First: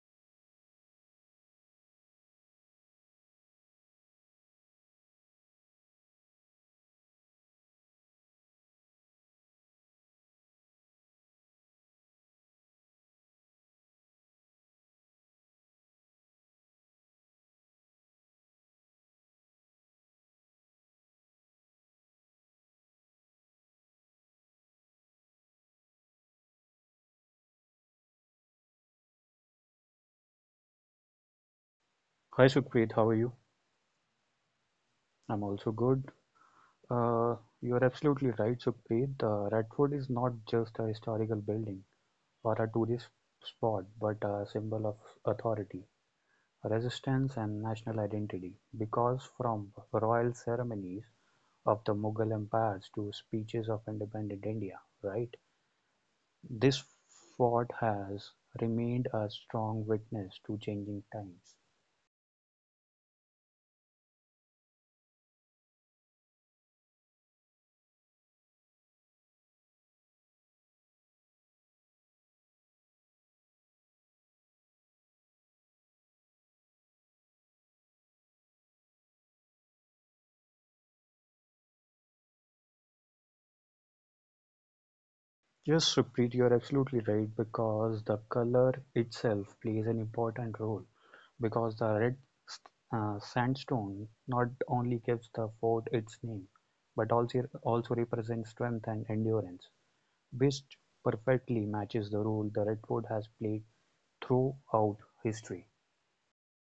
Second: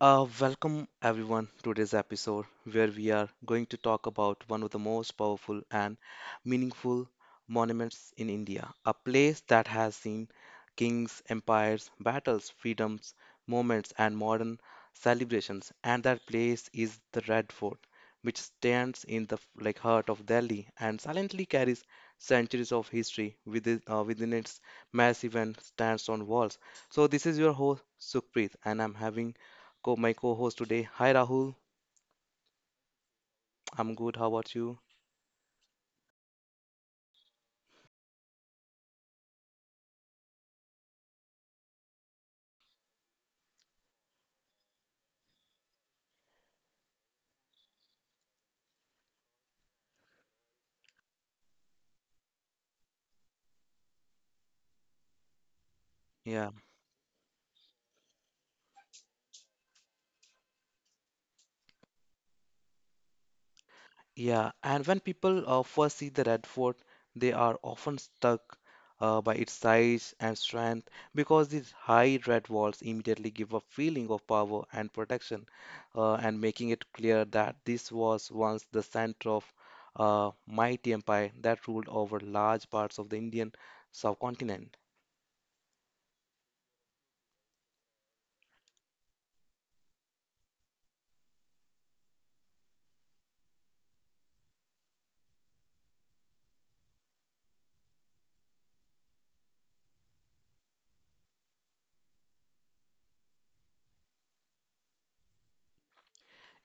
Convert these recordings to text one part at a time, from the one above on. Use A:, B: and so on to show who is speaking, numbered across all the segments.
A: Welcome everyone to today's episode where we are going to talk about one of the most powerful and meaningful monuments in India, a place that has seen kings, empires, battles, freedoms, moments, and modern celebrations. And that place is the Red Fort, which stands in the like heart of Delhi and silently carries centuries of history within, within its massive and stands on walls. So this is your host Sukhpreet, and I'm having co my co-host today. Hi Rahul,
B: Hi Sukhpreet, how are you?
A: I'm good. How about you?
B: I'm also good. Uh, you are absolutely right, Sukhpreet. Radford is not just a historical building or a tourist spot, but a symbol of authority, resistance, and national identity. Because from royal ceremonies of the Mughal empires to speeches of independent India, right?
A: Yeah,
B: This fort has remained a strong witness to changing times.
A: yeah. And when people first see the red fort, they are often stuck by its size and strength because these high red walls immediately give a feeling of power and protection, and making it clear that this was once the center of a mighty empire that ruled over large parts of the Indian subcontinent.
B: Yes, Supreet, you're absolutely right because the color itself plays an important role because the red s- sandstone not only gives the fort its name but also represents strength and endurance, which perfectly matches the role the red fort has played throughout history.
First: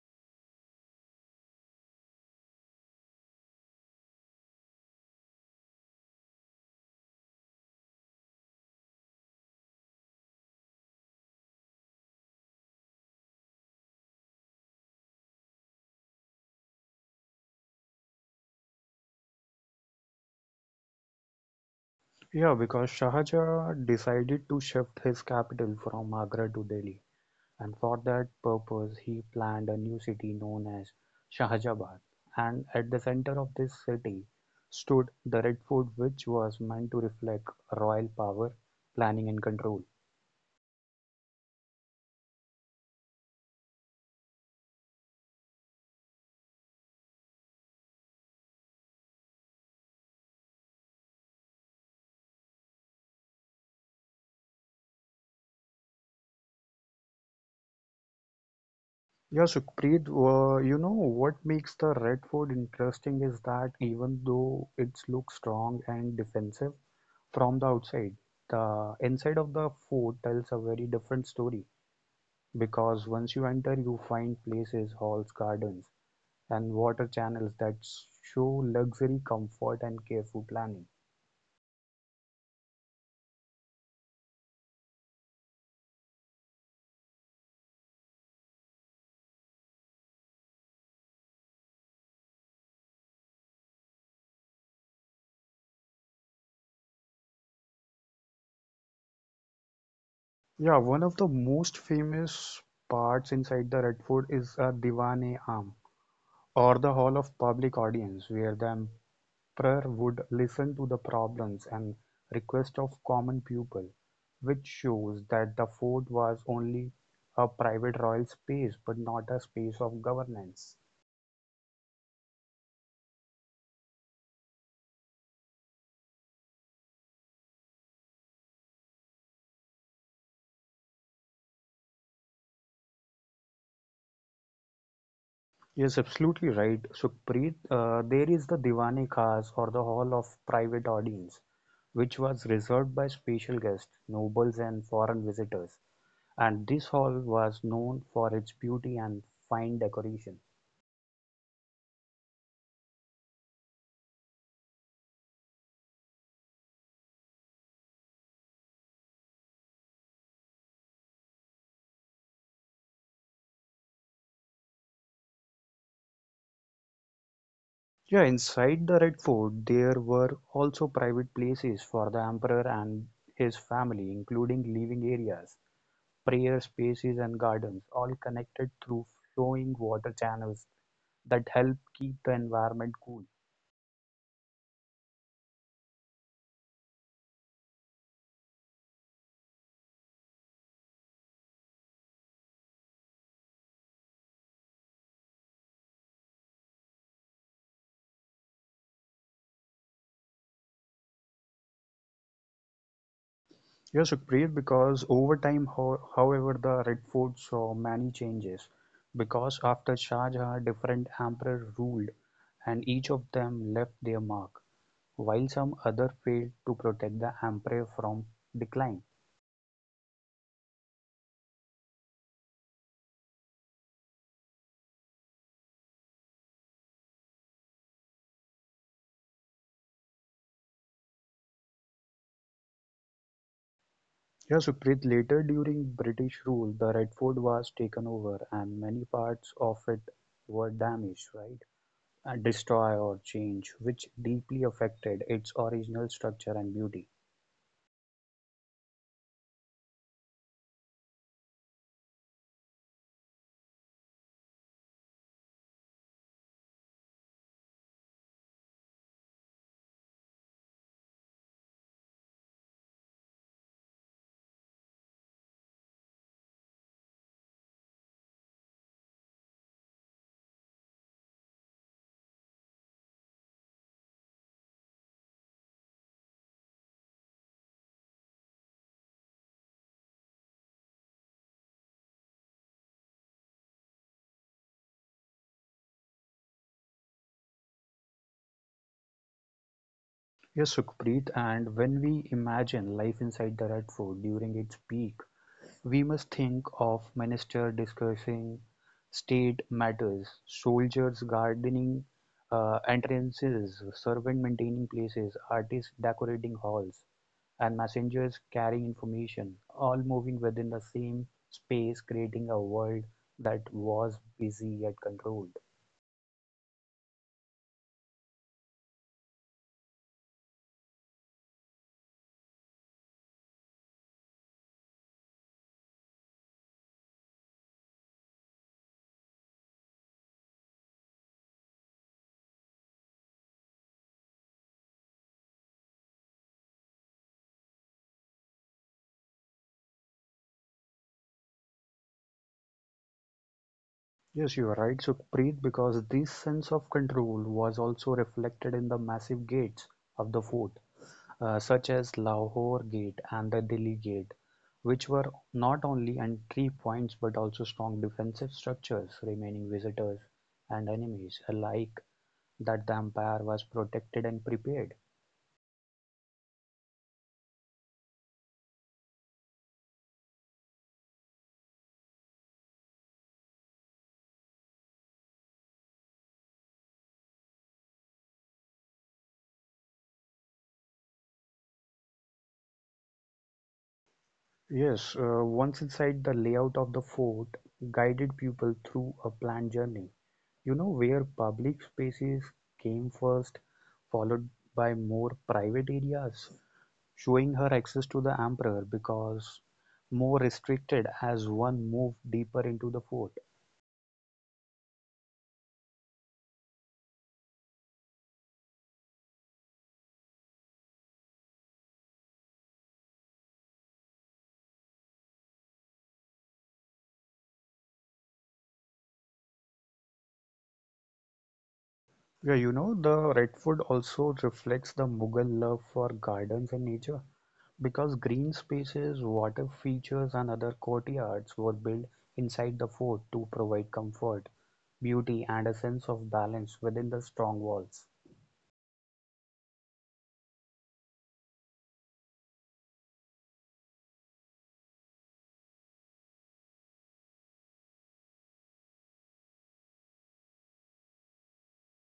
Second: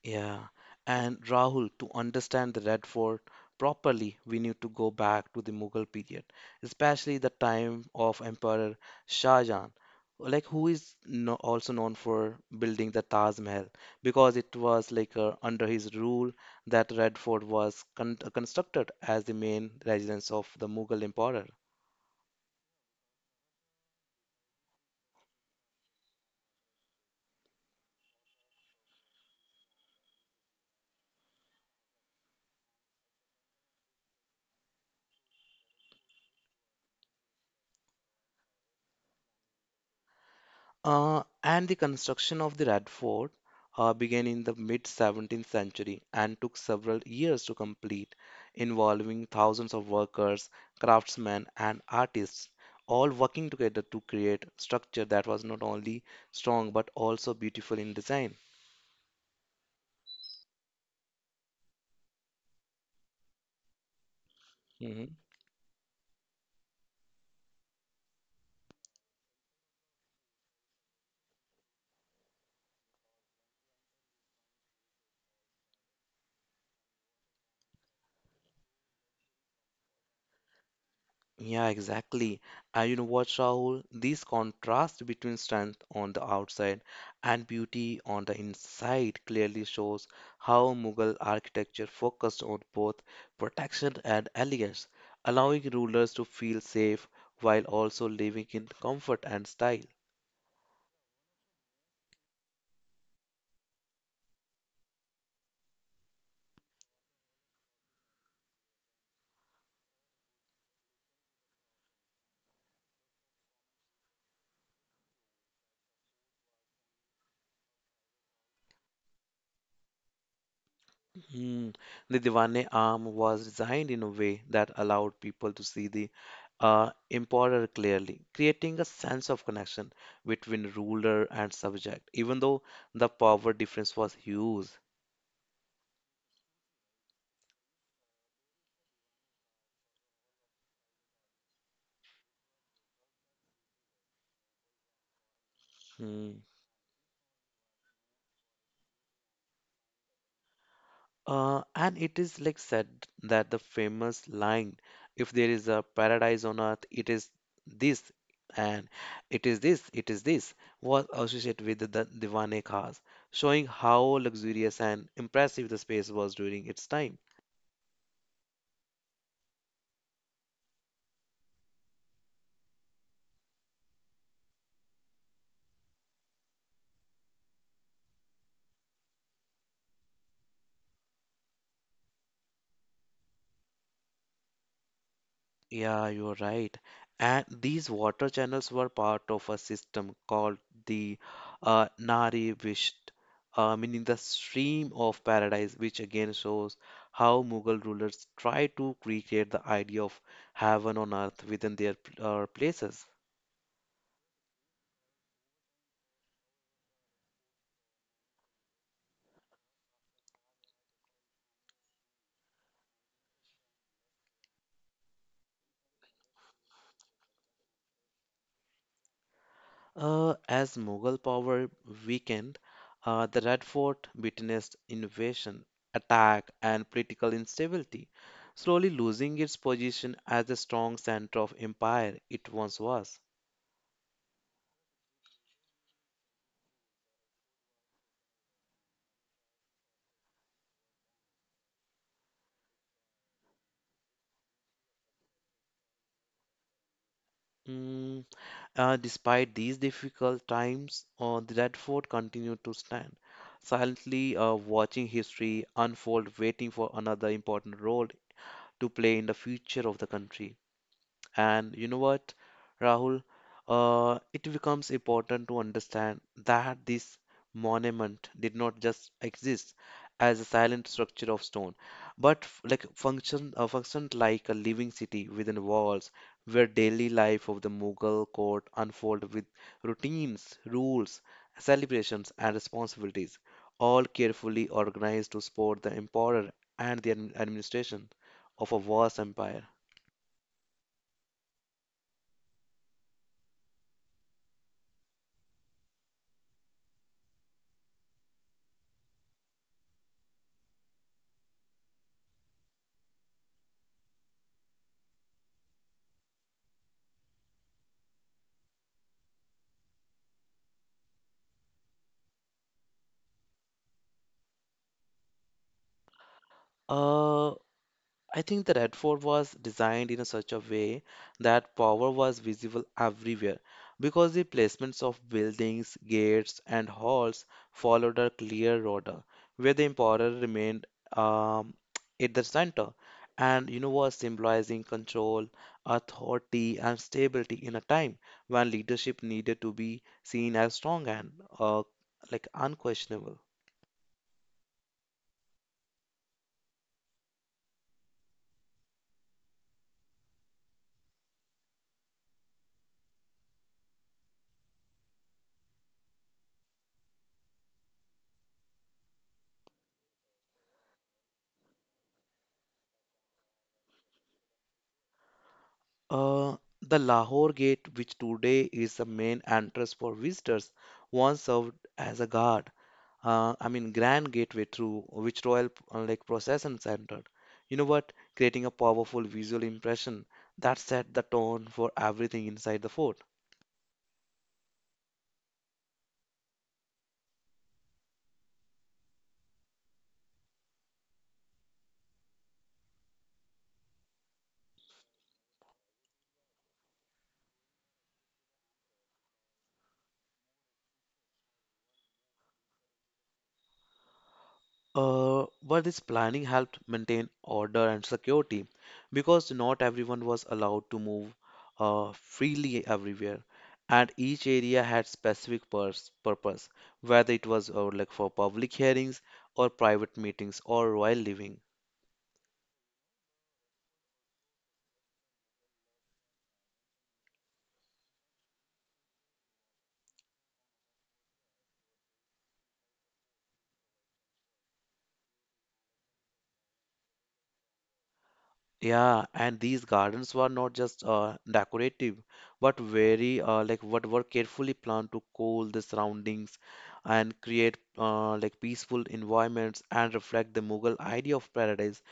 A: Yeah, and Rahul, to understand the Red Fort properly, we need to go back to the Mughal period, especially the time of Emperor Shah Jahan, like who is no, also known for building the Taj Mahal, because it was like under his rule that Red Fort was con constructed as the main residence of the Mughal emperor.
B: Yeah, because Shah Jahan decided to shift his capital from Agra to Delhi, and for that purpose he planned a new city known as Shahjahabad, and at the center of this city stood the red fort, which was meant to reflect royal power, planning and control.
A: And the construction of the Red Fort began in the mid 17th century and took several years to complete, involving thousands of workers, craftsmen, and artists, all working together to create structure that was not only strong but also beautiful in design.
B: Yeah, Sukhpreet, you know what makes the Red Fort interesting is that even though it
A: Mm-hmm.
B: looks strong and defensive from the outside, the inside of the fort tells a very different story because once you enter, you find places, halls, gardens, and water channels that show luxury, comfort, and careful planning.
A: Yeah, exactly. And you know what, Rahul? This contrast between strength on the outside and beauty on the inside clearly shows how Mughal architecture focused on both protection and elegance, allowing rulers to feel safe while also living in comfort and style.
B: Yeah, one of the most famous parts inside the Red Fort is a Diwane Aam, or the Hall of Public Audience, where the emperor would listen to the problems and requests of common people, which shows that the fort was only a private royal space but not a space of governance.
A: Hmm. The Diwane arm was designed in a way that allowed people to see the emperor clearly, creating a sense of connection between ruler and subject, even though the power difference was huge.
B: Yes, absolutely right, Sukhpreet. There is the Diwani Khas or the Hall of Private Audience, which was reserved by special guests, nobles, and foreign visitors.
A: Hmm.
B: And this hall was known for its beauty and fine decoration.
A: And it is like said that the famous line, if there is a paradise on earth, it is this, and it is this, was associated with the Diwane Khas, showing how luxurious and impressive the space was during its time.
B: Yeah, inside the Red Fort, there were also private places for the emperor and his family, including living areas, prayer spaces, and gardens, all connected through flowing water channels that help keep the environment cool.
A: Yeah, you're right. And these water channels were part of a system called the Nari Visht, meaning the stream of paradise, which again shows how Mughal rulers tried to recreate the idea of heaven on earth within their places.
B: Yes, Sukriya, because over time, ho however, the Red Fort saw many changes. Because after Shah Jahan, different emperors ruled, and each of them left their mark, while some other failed to protect the empire from decline.
A: As Mughal power weakened, the Red Fort witnessed invasion, attack, and political instability, slowly losing its position as the strong center of empire it once was.
B: Yes, Sukrit, later during British rule, the Red Fort was taken over, and many parts of it were damaged, right? And destroyed or changed, which deeply affected its original structure and beauty.
A: Mm, Despite these difficult times, the Red Fort continued to stand, silently watching history unfold, waiting for another important role to play in the future of the country. And you know what, Rahul? It becomes important to understand that this monument did not just exist as a silent structure of stone, but functioned like a living city within walls, where daily life of the Mughal court unfolded with routines, rules, celebrations, and responsibilities, all carefully organized to support the emperor and the administration of a vast empire.
B: Yes, Sukhpreet, and when we imagine life inside the Red Fort during its peak, we must think of ministers discussing state matters, soldiers gardening entrances, servant maintaining places, artists decorating halls, and messengers carrying information, all moving within the same space, creating a world that was busy yet controlled.
A: Uh, I think the Red Fort was designed in a such a way that power was visible everywhere because the placements of buildings, gates, and halls followed a clear order where the emperor remained um, at the center and you know was symbolizing control, authority, and stability in a time when leadership needed to be seen as strong and uh, like unquestionable.
B: Yes, you are right, Sukhpreet, because this sense of control was also reflected in the massive gates of the fort, such as Lahore Gate and the Delhi Gate, which were not only entry points but also strong defensive structures, remaining visitors and enemies alike that the empire was protected and prepared.
A: Uh, the Lahore Gate, which today is the main entrance for visitors, once served as a guard. I mean, grand gateway through which royal like processions entered. You know what? Creating a powerful visual impression that set the tone for everything inside the fort.
B: Yes, once inside, the layout of the fort guided people through a planned journey. You know, where public spaces came first, followed by more private areas, showing her access to the emperor because more restricted as one moved deeper into the fort.
A: But this planning helped maintain order and security because not everyone was allowed to move freely everywhere, and each area had specific purs purpose, whether it was like for public hearings or private meetings or royal living.
B: Yeah, you know, the Red Fort also reflects the Mughal love for gardens and nature because green spaces, water features, and other courtyards were built inside the fort to provide comfort, beauty, and a sense of balance within the strong walls.
A: Yeah, and these gardens were not just decorative, but very like what were carefully planned to cool the surroundings and create like peaceful environments and reflect the Mughal idea of paradise,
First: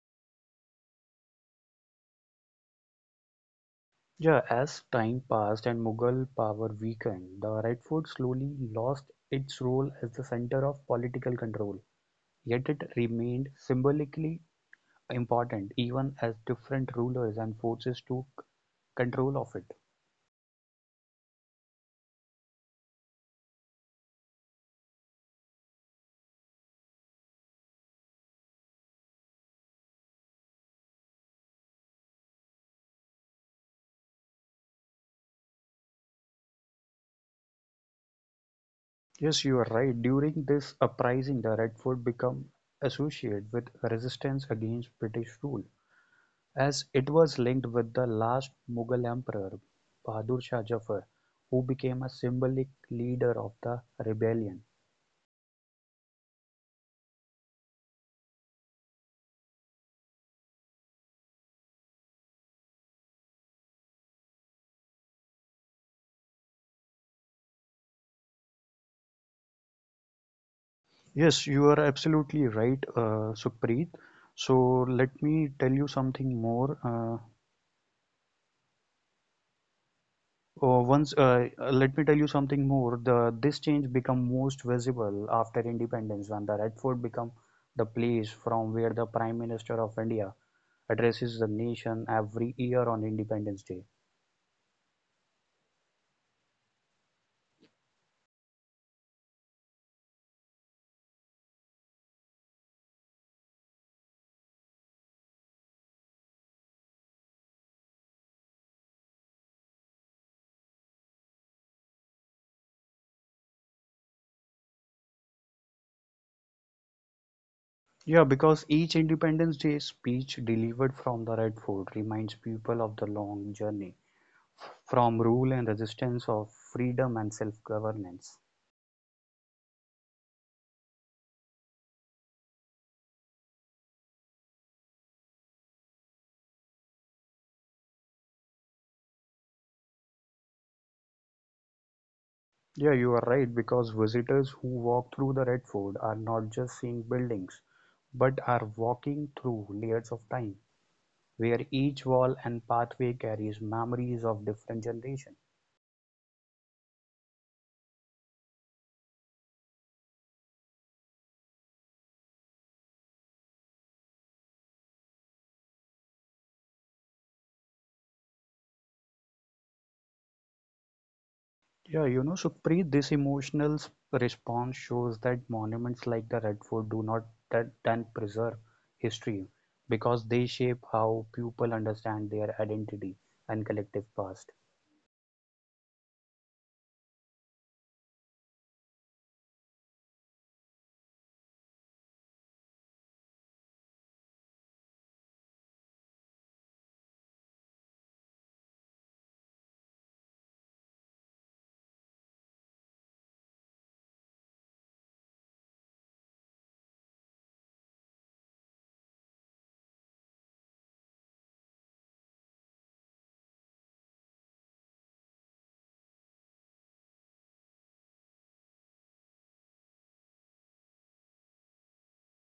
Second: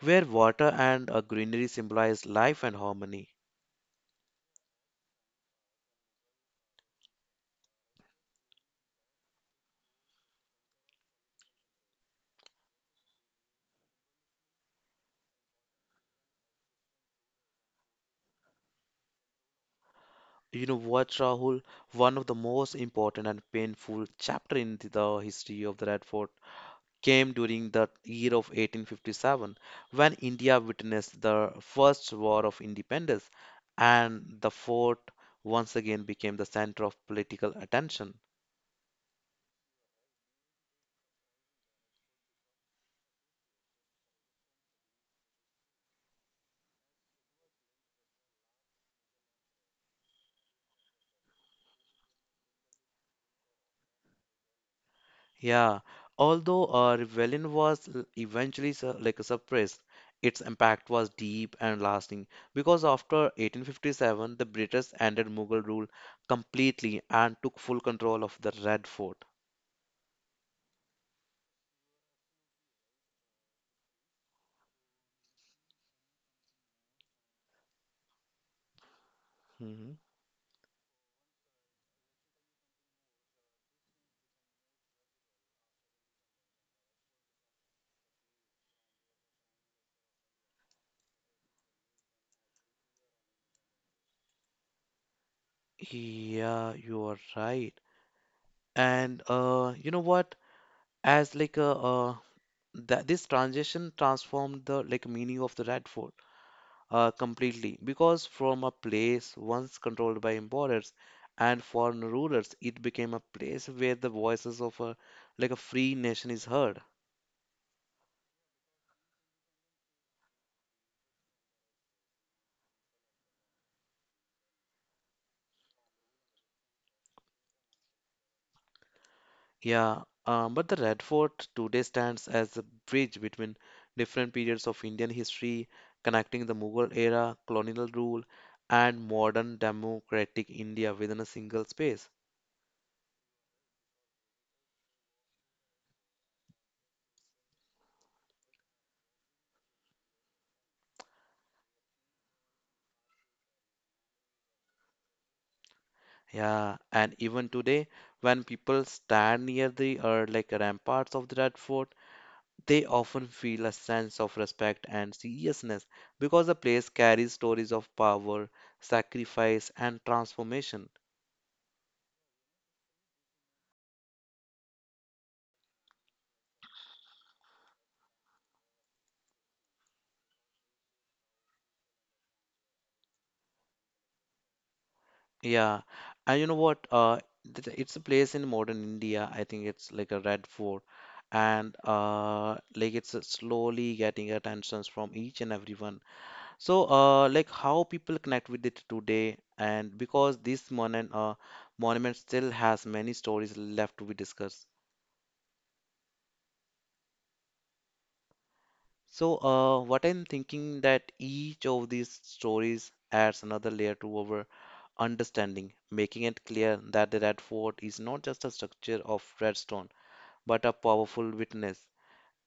A: where water and greenery symbolize life and harmony.
B: Yeah, as time passed and Mughal power weakened, the Red Fort slowly lost its role as the center of political control. Yet it remained symbolically important even as different rulers and forces took control of it.
A: You know what, Rahul? One of the most important and painful chapter in the history of the Red Fort came during the year of 1857 when India witnessed the first war of independence and the fort once again became the center of political attention.
B: Yes, you are right. During this uprising, the Red Fort became associated with resistance against British rule, as it was linked with the last Mughal emperor, Bahadur Shah Jafar, who became a symbolic leader of the rebellion.
A: Yeah, although rebellion was like suppressed, its impact was deep and lasting because after 1857 the British ended Mughal rule completely and took full control of the Red Fort.
B: Yes, you are absolutely right, Sukhpreet. So let me tell you something more.
A: Mhm.
B: Let me tell you something more. The this change become most visible after independence when the Red Fort become the place from where the Prime Minister of India addresses the nation every year on Independence Day.
A: Yeah, you are right. And you know what? As like a that this transition transformed the like meaning of the rat fort completely because from a place once controlled by importers and foreign rulers, it became a place where the voices of a like a free nation is heard.
B: Yeah, because each Independence Day speech delivered from the Red Fort reminds people of the long journey from rule and resistance of freedom and self-governance.
A: Yeah, but the Red Fort today stands as a bridge between different periods of Indian history, connecting the Mughal era, colonial rule, and modern democratic India within a single space.
B: Yeah, you are right because visitors who walk through the Red Fort are not just seeing buildings, but are walking through layers of time, where each wall and pathway carries memories of different generations.
A: Yeah, and even today, when people stand near the like ramparts of that fort, they often feel a sense of respect and seriousness because the place carries stories of power, sacrifice, and transformation.
B: Yeah, you know, Supreet, this emotional response shows that monuments like the Red Fort do not that then preserve history because they shape how people understand their identity and collective past.
A: Yeah, and you know what? It's a place in modern India. I think it's like a red fort, and like it's slowly getting attentions from each and everyone. So, like how people connect with it today, and because this monument, monument still has many stories left to be discussed. So, what I'm thinking that each of these stories adds another layer to our understanding, making it clear that the Red Fort is not just a structure of redstone, but a powerful witness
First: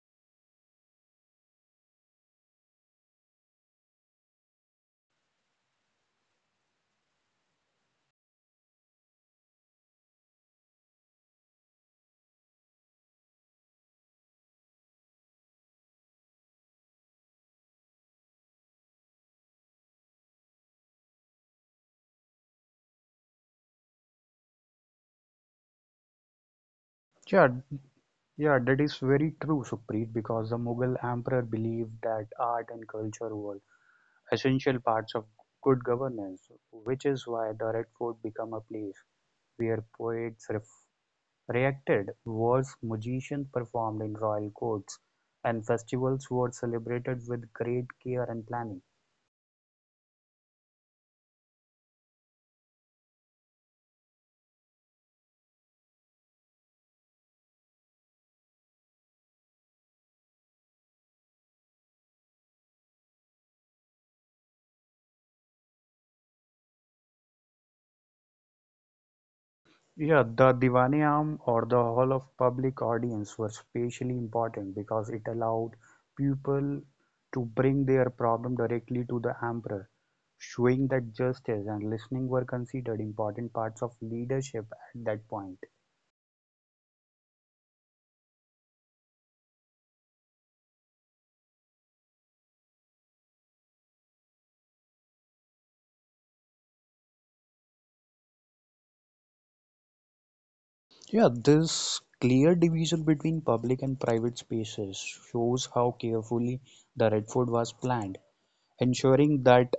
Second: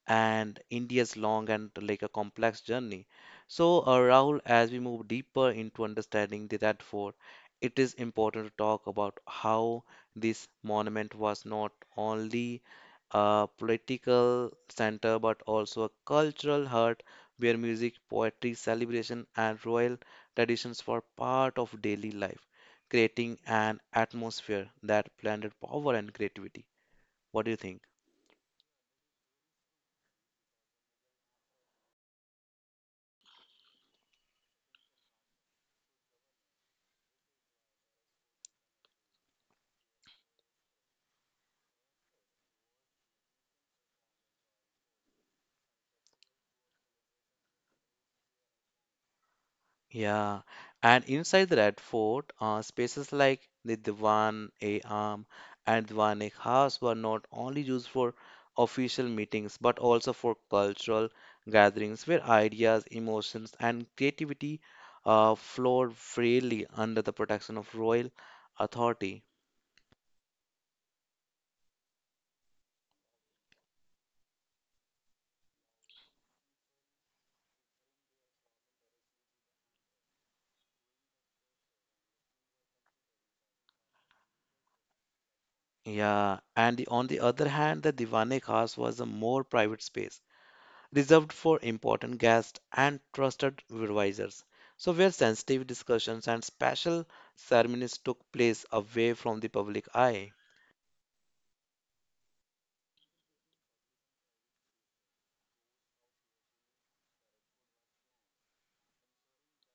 A: and India's long and like a complex journey. So, Rahul, as we move deeper into understanding the Radford, it is important to talk about how this monument was not only a political center but also a cultural heart where music, poetry, celebration, and royal traditions were part of daily life, creating an atmosphere that blended power and creativity.
B: Yeah,
A: What do you think?
B: yeah, that is very true, Supreet, because the Mughal emperor believed that art and culture were essential parts of good governance, which is why the Red Fort became a place where poets reacted, wars, musicians performed in royal courts, and festivals were celebrated with great care and planning.
A: Yeah, and inside the Red Fort, spaces like the Diwan e Am and Diwan e Khas were not only used for official meetings but also for cultural gatherings where ideas, emotions, and creativity flowed freely under the protection of royal authority.
B: Yeah, the Diwaniyam or the Hall of Public Audience was especially important because it allowed people to bring their problem directly to the emperor, showing that justice and listening were considered important parts of leadership at that point.
A: Yeah, and the, on the other hand, the Diwan e Khas was a more private space reserved for important guests and trusted advisors. So, where sensitive discussions and special ceremonies took place away from the public eye.
B: Yeah, this clear division between public and private spaces shows how carefully the Red Fort was planned, ensuring that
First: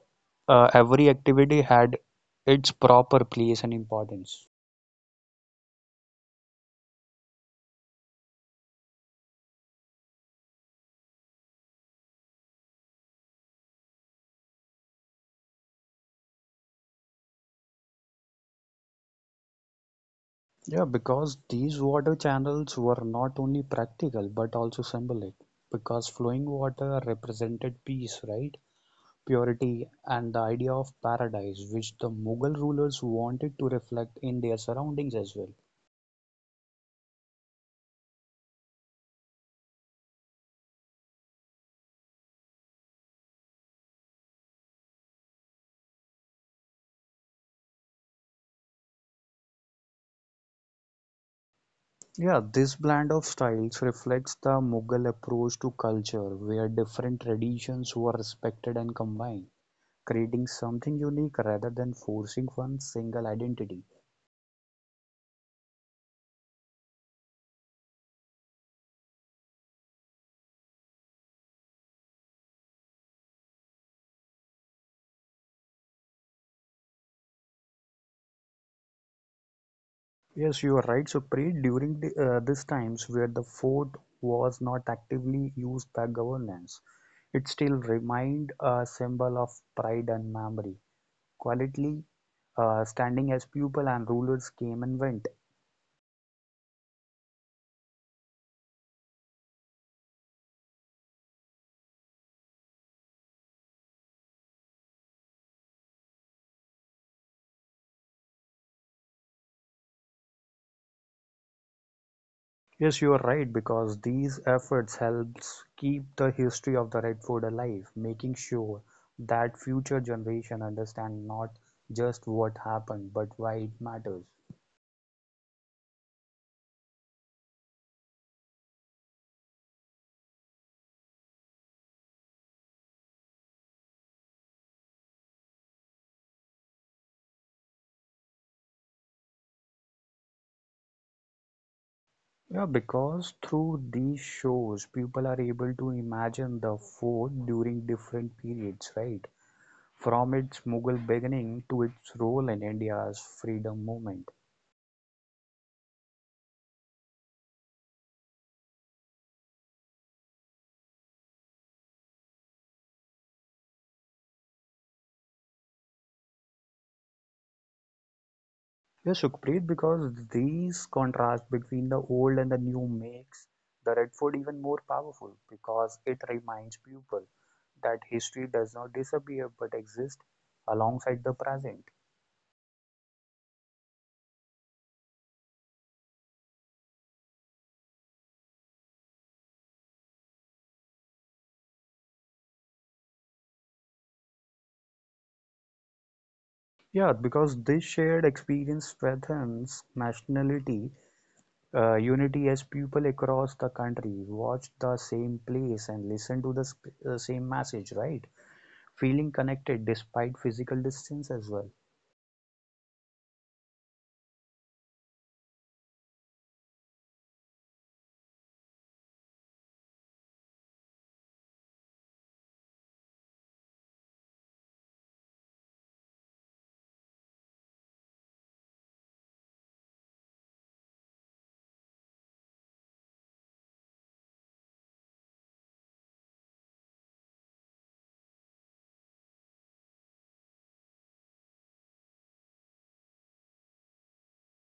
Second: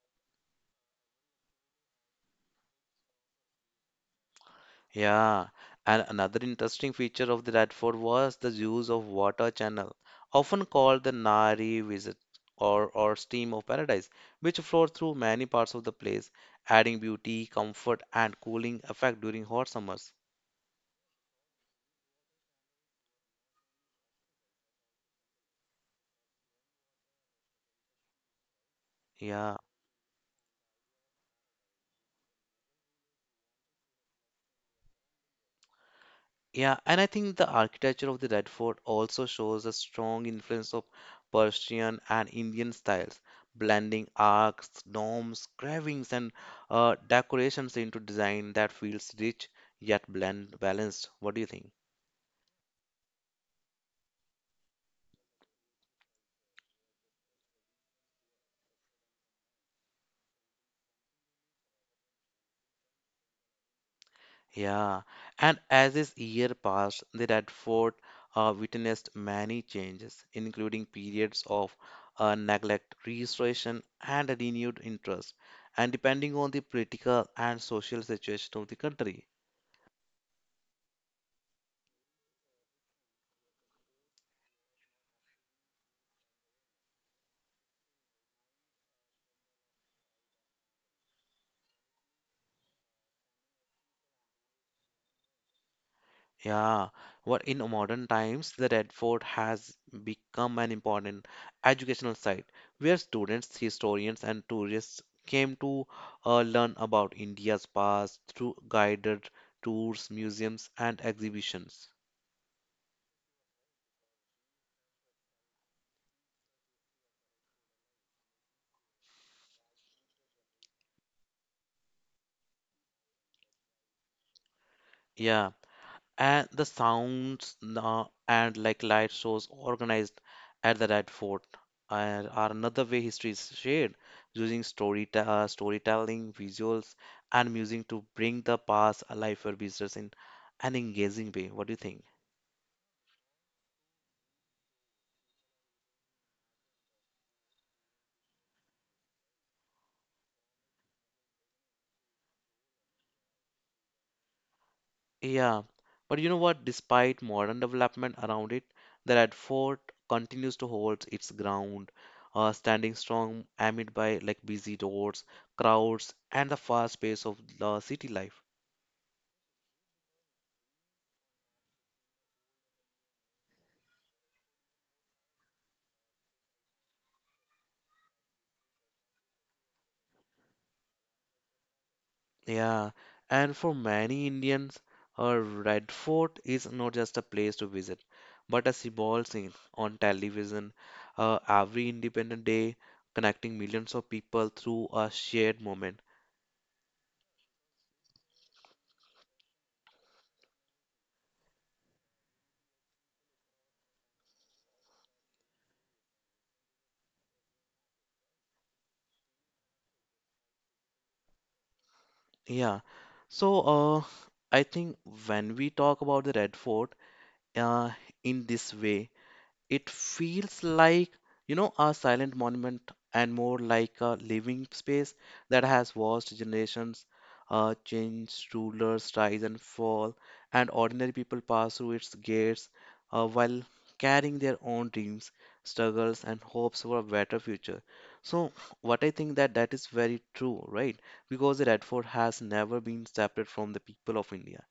B: every activity had its proper place and importance.
A: Yeah, and another interesting feature of the Red Fort was the use of water channel, often called the Nari Visit or Stream of Paradise, which flowed through many parts of the place, adding beauty, comfort, and cooling effect during hot summers.
B: Yeah, because these water channels were not only practical but also symbolic. Because flowing water represented peace, right?
A: Yeah.
B: Purity and the idea of paradise, which the Mughal rulers wanted to reflect in their surroundings as well.
A: Yeah, and I think the architecture of the Red Fort also shows a strong influence of Persian and Indian styles, blending arcs, domes, carvings, and decorations into design that feels rich yet blend balanced. What do you think?
B: Yeah, this blend of styles reflects the Mughal approach to culture, where different traditions were respected and combined, creating something unique rather than forcing one single identity.
A: Yeah, and as his year passed, the Radford witnessed many changes, including periods of neglect, restoration, and a renewed interest, and depending on the political and social situation of the country.
B: Yes, you are right, Supreet. During these times where the fort was not actively used by governance, it still remained a symbol of pride and memory, quietly standing as people and rulers came and went.
A: Yeah, what in modern times, the Red Fort has become an important educational site where students, historians, and tourists came to learn about India's past through guided tours, museums, and exhibitions.
B: Yes, you are right, because these efforts helps keep the history of the Red Fort alive, making sure that future generation understand not just what happened, but why it matters.
A: Yeah, and the sounds and like light shows organized at the Red Fort are another way history is shared using storytelling, visuals, and music to bring the past alive for visitors in an engaging way. What do you think?
B: Yeah, because through these shows, people are able to imagine the fort during different periods, right? From its Mughal beginning to its role in India's freedom movement.
A: Yeah, but you know what? Despite modern development around it, the Red Fort continues to hold its ground, standing strong amid by like busy roads, crowds, and the fast pace of the city life.
B: Yes, Sukhpreet, because these contrast between the old and the new makes the Red Fort even more powerful because it reminds people that history does not disappear but exists alongside the present.
A: Yeah, and for many Indians, a Red Fort is not just a place to visit, but a symbol seen on television every independent day, connecting millions of people through a shared moment.
B: Yeah, because this shared experience strengthens nationality unity as people across the country watch the same place and listen to the same message, right? Feeling connected despite physical distance as well.
A: Yeah, so I think when we talk about the Red Fort uh, in this way, it feels like, you know, a silent monument and more like a living space that has watched generations change, rulers rise and fall, and ordinary people pass through its gates while carrying their own dreams, struggles, and hopes for a better future. So, what I think that that is very true, right? Because the Red Fort has never been separate from the people of India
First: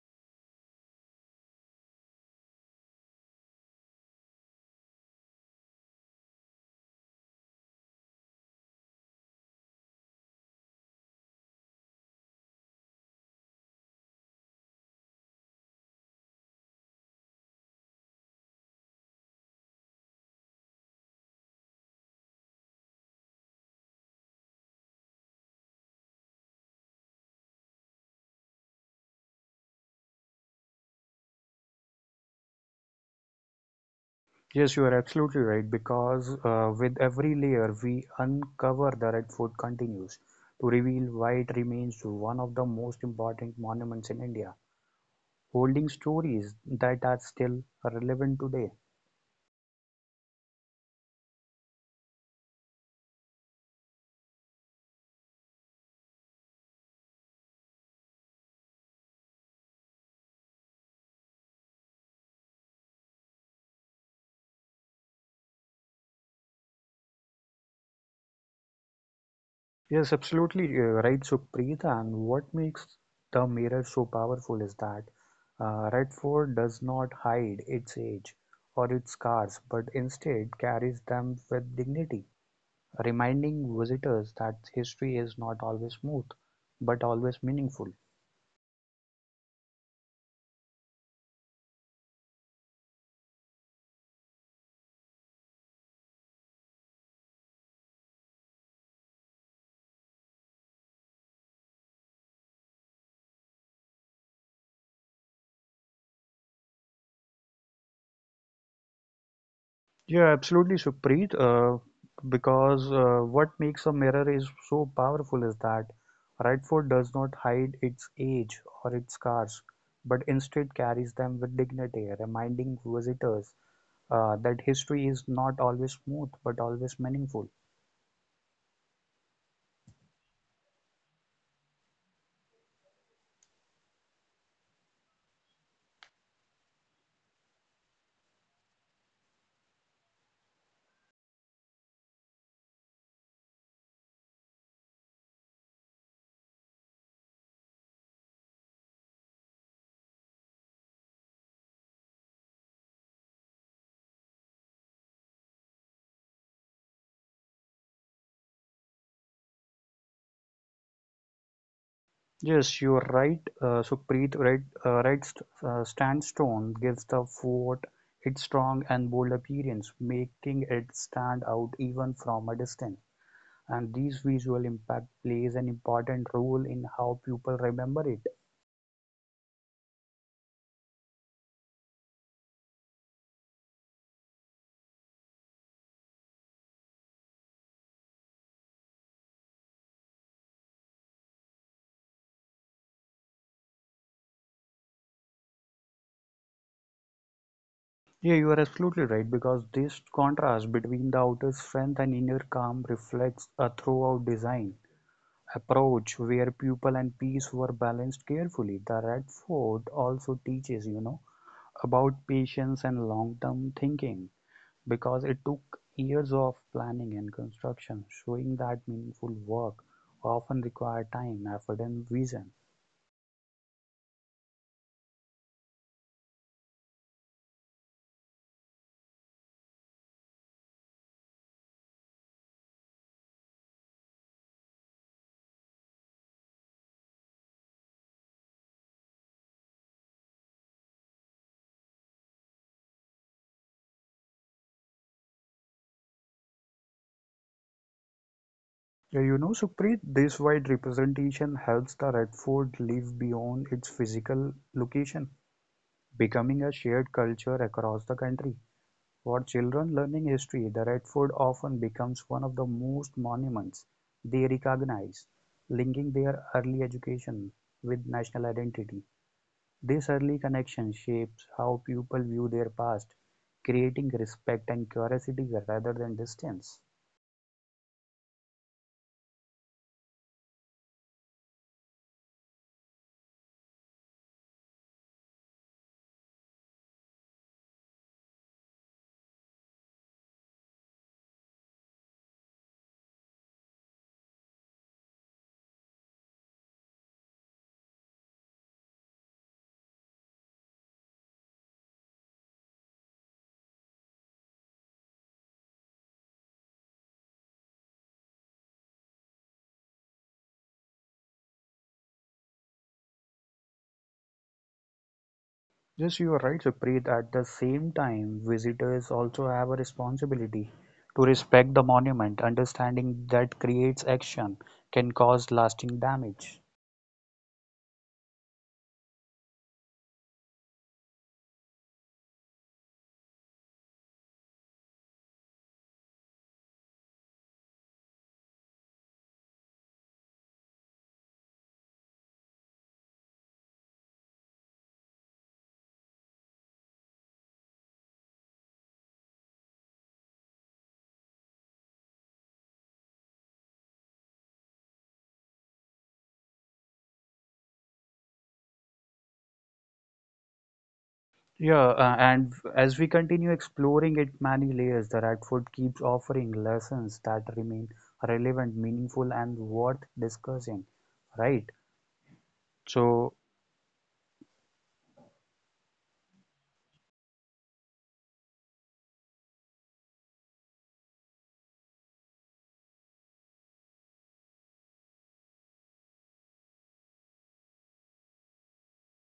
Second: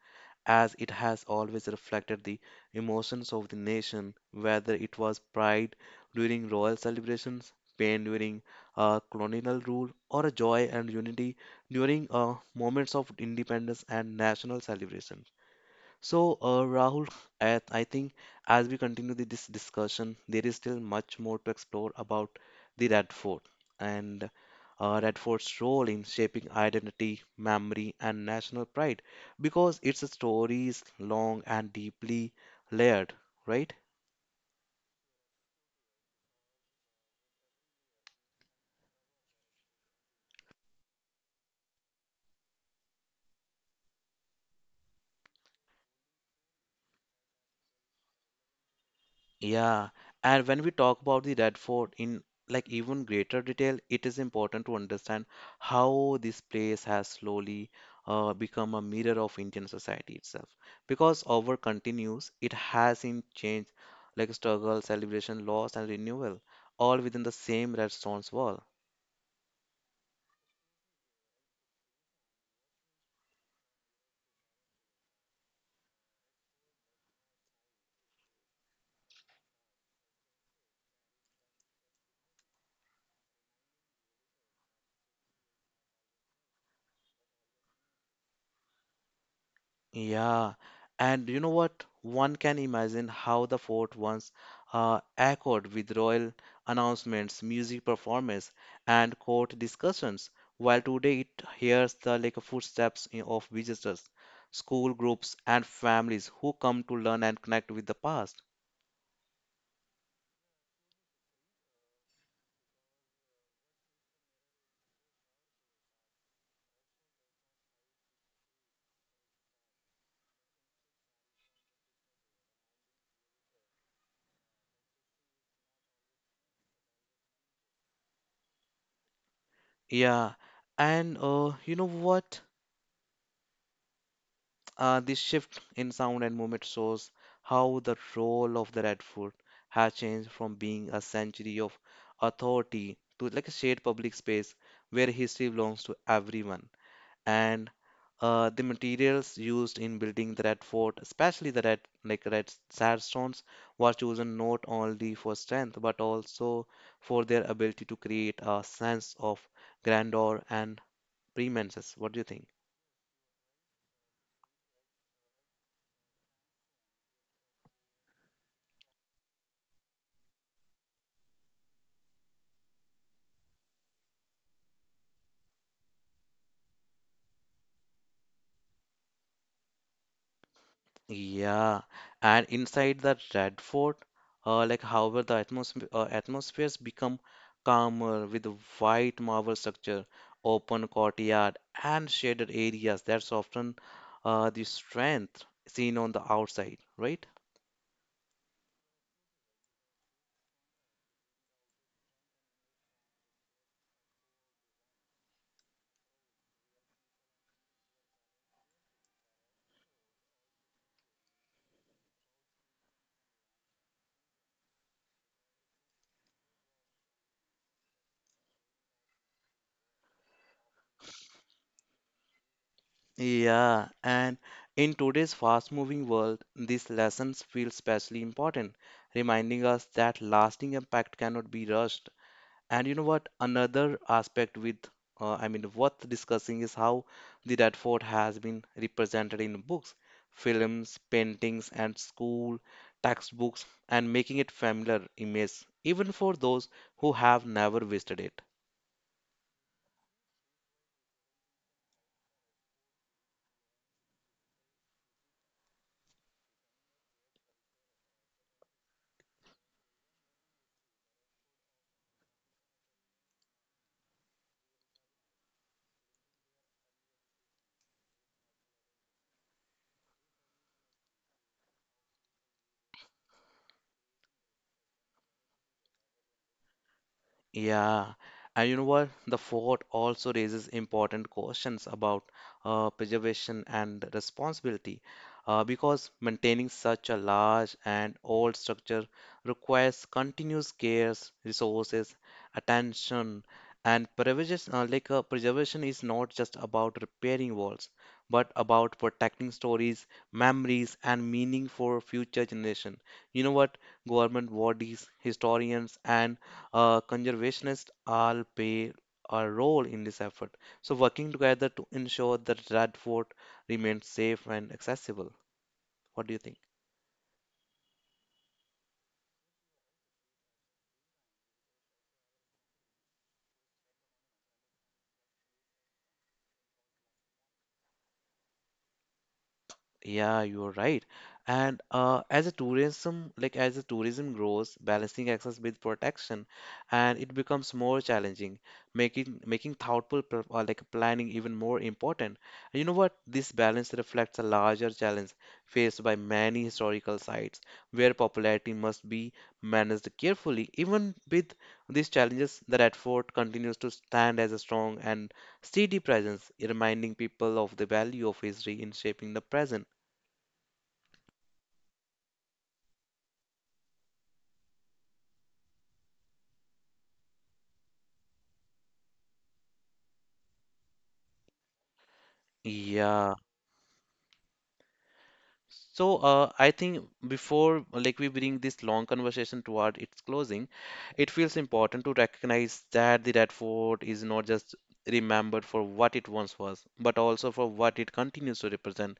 A: as it has always reflected the emotions of the nation, whether it was pride during royal celebrations, pain during colonial rule, or joy and unity during moments of independence and national celebration. So, Rahul, at, I think as we continue this discussion, there is still much more to explore about the Red Fort and Red Fort's role in shaping identity, memory, and national pride, because its story is long and deeply layered, right?
B: Yes, you are absolutely right because with every layer we uncover, the Redfort continues to reveal why it remains one of the most important monuments in India, holding stories that are still relevant today.
A: Yeah, and when we talk about the Red Fort in like even greater detail, it is important to understand how this place has slowly become a mirror of Indian society itself. Because over continues, it hasn't changed like struggle, celebration, loss, and renewal, all within the same red stone's wall.
B: Yes, absolutely right, Sukhpreet. And what makes the mirror so powerful is that Redford does not hide its age or its scars, but instead carries them with dignity, reminding visitors that history is not always smooth, but always meaningful.
A: Yeah, and you know what? One can imagine how the fort once echoed with royal announcements, music performances, and court discussions, while today it hears the like footsteps of visitors, school groups, and families who come to learn and connect with the past.
B: Yeah, absolutely, Supreet. Because what makes a mirror is so powerful is that right foot does not hide its age or its scars, but instead carries them with dignity, reminding visitors that history is not always smooth but always meaningful.
A: Yeah, and you know what? This shift in sound and movement shows how the role of the Red Fort has changed from being a sanctuary of authority to like a shared public space where history belongs to everyone. And the materials used in building the Red Fort, especially the red sandstones, were chosen not only for strength but also for their ability to create a sense of grandeur and preeminence. What do you think?
B: Yes, you're right, Supreet. Right, right st Stand gives the fort its strong and bold appearance, making it stand out even from a distance. And this visual impact plays an important role in how people remember it.
A: Yeah, and inside the Red Fort, however, the atmospheres become calmer with the white marble structure, open courtyard, and shaded areas. That's often the strength seen on the outside, right?
B: Yeah, you are absolutely right because this contrast between the outer strength and inner calm reflects a throughout design approach where pupil and peace were balanced carefully. The Red Fort also teaches, you know, about patience and long-term thinking because it took years of planning and construction, showing that meaningful work often require time, effort, and vision.
A: Yeah, and in today's fast-moving world, these lessons feel especially important, reminding us that lasting impact cannot be rushed. And you know what? Another aspect with, I mean, worth discussing is how the Red Fort has been represented in books, films, paintings, and school textbooks, and making it familiar image even for those who have never visited it.
B: Yeah, you know, Supreet, this wide representation helps the Red Fort live beyond its physical location, becoming a shared culture across the country. For children learning history, the Red Fort often becomes one of the most monuments they recognize, linking their early education with national identity. This early connection shapes how people view their past, creating respect and curiosity rather than distance.
A: Yeah, and you know what? The fort also raises important questions about preservation and responsibility because maintaining such a large and old structure requires continuous care, resources, attention, and preservation, preservation is not just about repairing walls, but about protecting stories, memories, and meaning for future generation. You know what? Government bodies, historians, and conservationists all play a role in this effort, so working together to ensure that Radford remains safe and accessible.
B: Yes,
A: What
B: you
A: do you
B: are
A: think?
B: right, Supreet. At the same time, visitors also have a responsibility to respect the monument, understanding that creates action can cause lasting damage.
A: Yeah, you're right. And as a tourism, like as the tourism grows, balancing access with protection, and it becomes more challenging, making thoughtful planning even more important. And you know what? This balance reflects a larger challenge faced by many historical sites, where popularity must be managed carefully. Even with these challenges, the Red Fort continues to stand as a strong and steady presence, reminding people of the value of history in shaping the present.
B: Yeah, and as we continue exploring its many layers, the Radford keeps offering lessons that remain relevant, meaningful, and worth discussing. Right. So,
A: Yeah. So, I think before like we bring this long conversation toward its closing, it feels important to recognize that the Red Fort is not just remembered for what it once was, but also for what it continues to represent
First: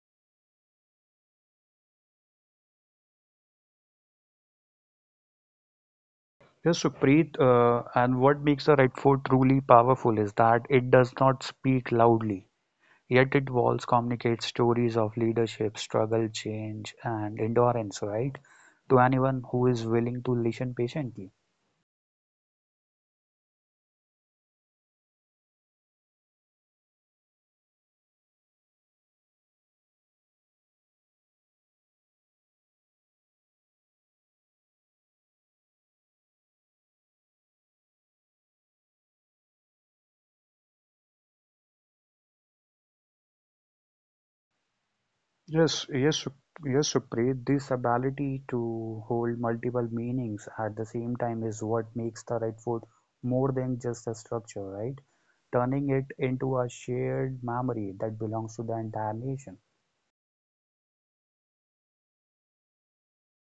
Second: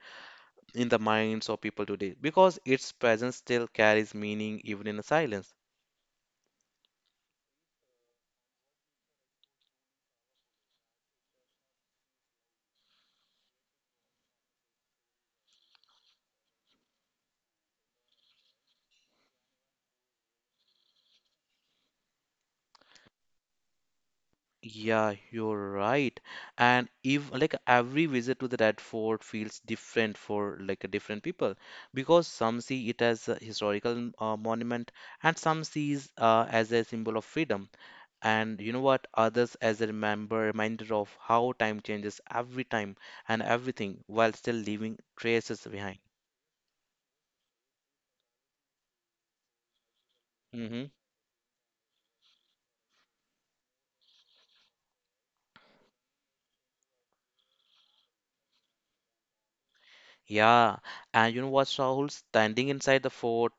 A: in the minds of people today, because its presence still carries meaning even in silence.
B: yes, Supreet, and what makes the Radford truly powerful is that it does not speak loudly. Yet it walls communicate stories of leadership, struggle, change, and endurance, right? To anyone who is willing to listen patiently.
A: Yeah, you're right. And if like every visit to the Red Fort feels different for like different people because some see it as a historical monument and some sees as a symbol of freedom. And you know what? Others as a remember reminder of how time changes every time and everything while still leaving traces
B: Yes,
A: behind.
B: yes, Sup- yes, Supreet, this ability to hold multiple meanings at
A: Mm-hmm.
B: the same time is what makes the Red Fort more than just a structure, right? Turning it into a shared memory that belongs to the entire nation.
A: Yeah, and you know what, Rahul? Standing inside the fort,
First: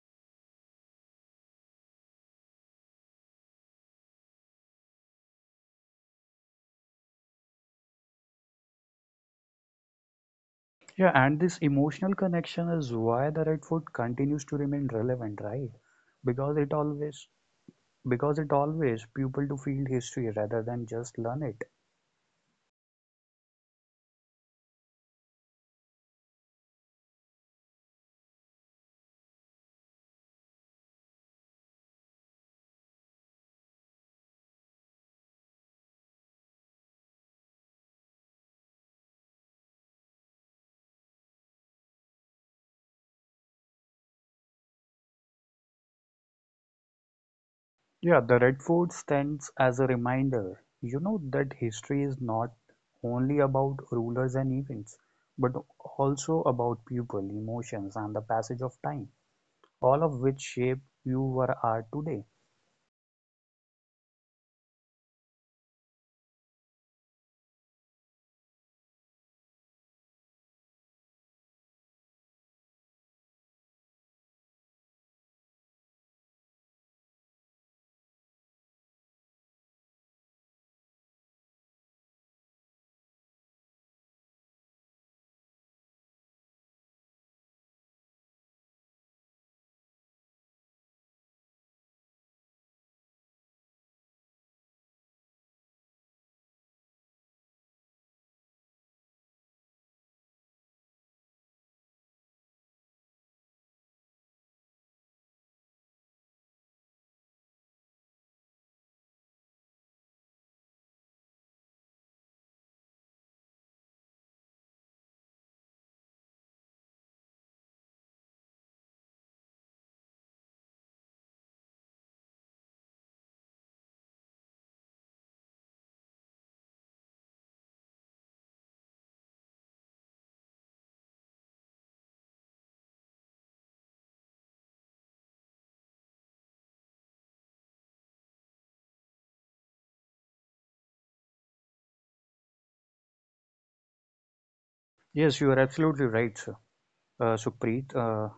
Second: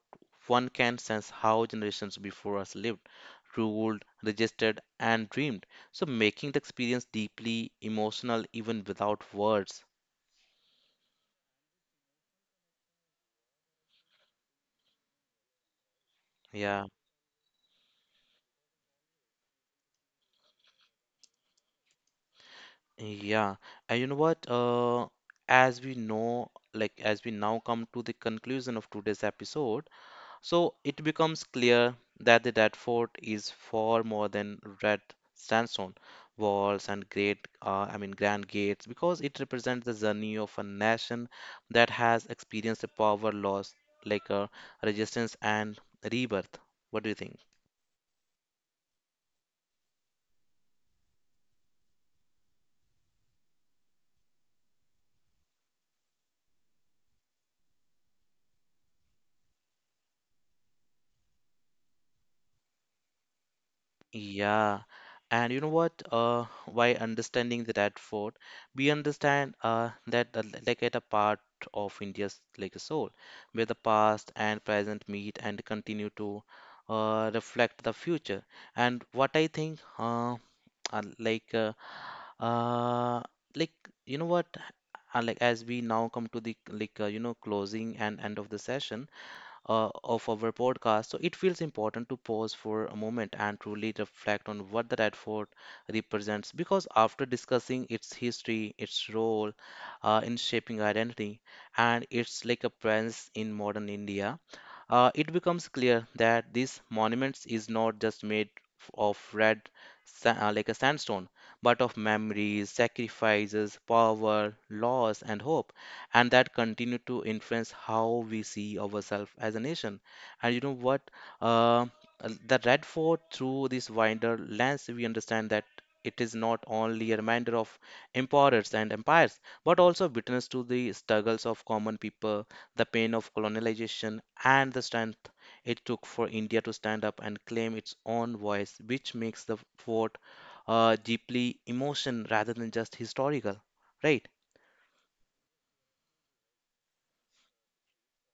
A: one can sense how generations before us lived, ruled, registered, and dreamed. So making the experience deeply emotional even without words.
B: Yeah, and this emotional connection is why the Red Fort continues to remain relevant, right? Because it
A: Yeah,
B: always Because it always pupils to feel history rather than just learn it.
A: yeah. And you know what? As we know, like as we now come to the conclusion of today's episode, so it becomes clear that the Red fort is far more than red sandstone walls and great, I mean, grand gates, because it represents the journey of a nation that has experienced a power loss, like a resistance and rebirth. What do you think?
B: Yeah, the Red Fort stands as a reminder, you know, that history is not only about rulers and events, but also about people, emotions, and the passage of time, all of which shape are today.
A: Yeah, and you know what? By understanding that Fort, we understand that the l- like at a part of India's like a soul, where the past and present meet and continue to reflect the future. And what I think, uh, like uh, uh, like you know what? As we now come to the you know closing and end of the session, of our podcast. So it feels important to pause for a moment and truly reflect on what the Red Fort represents because after discussing its history, its role in shaping identity, and its like a presence in modern India, it becomes clear that this monument is not just made of red a sandstone but of memories sacrifices power loss and hope and that continue to influence how we see ourselves as a nation and you know what uh, the red fort through this wider lens we understand that it is not only a reminder of emperors and empires but also witness to the struggles of common people the pain of colonization and the strength it took for india to stand up and claim its own voice which makes the fort deeply emotion rather than just historical, right?
B: Yes, you are absolutely right, sir. Sukhpreet.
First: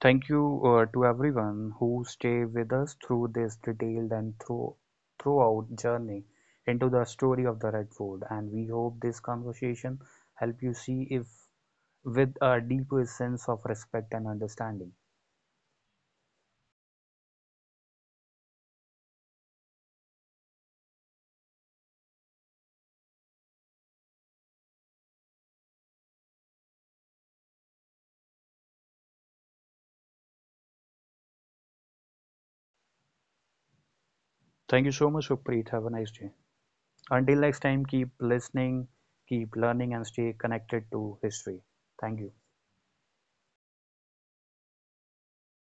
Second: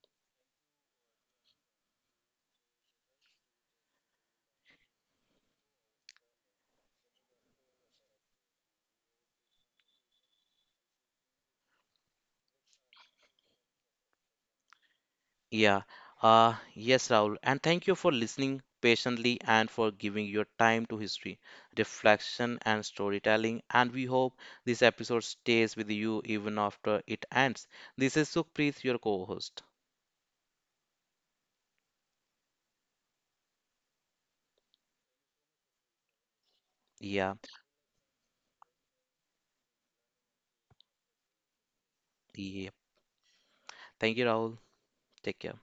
B: Thank you to everyone who stay with us through this detailed and throughout journey into the story of the Redford. And we hope this conversation help you see if with a deeper sense of respect and understanding.
A: Yeah. Yes, Rahul. And thank you for listening patiently and for giving your time to history, reflection, and storytelling. And we hope this episode stays with you even after it ends. This is Sukhpreet, your co host.
B: Thank you so much, Supreet. Have a nice day.
A: Yeah.
B: Until next time, keep listening, keep learning, and stay connected to history. Thank you.
A: Yeah. Thank you, Rahul. Take care.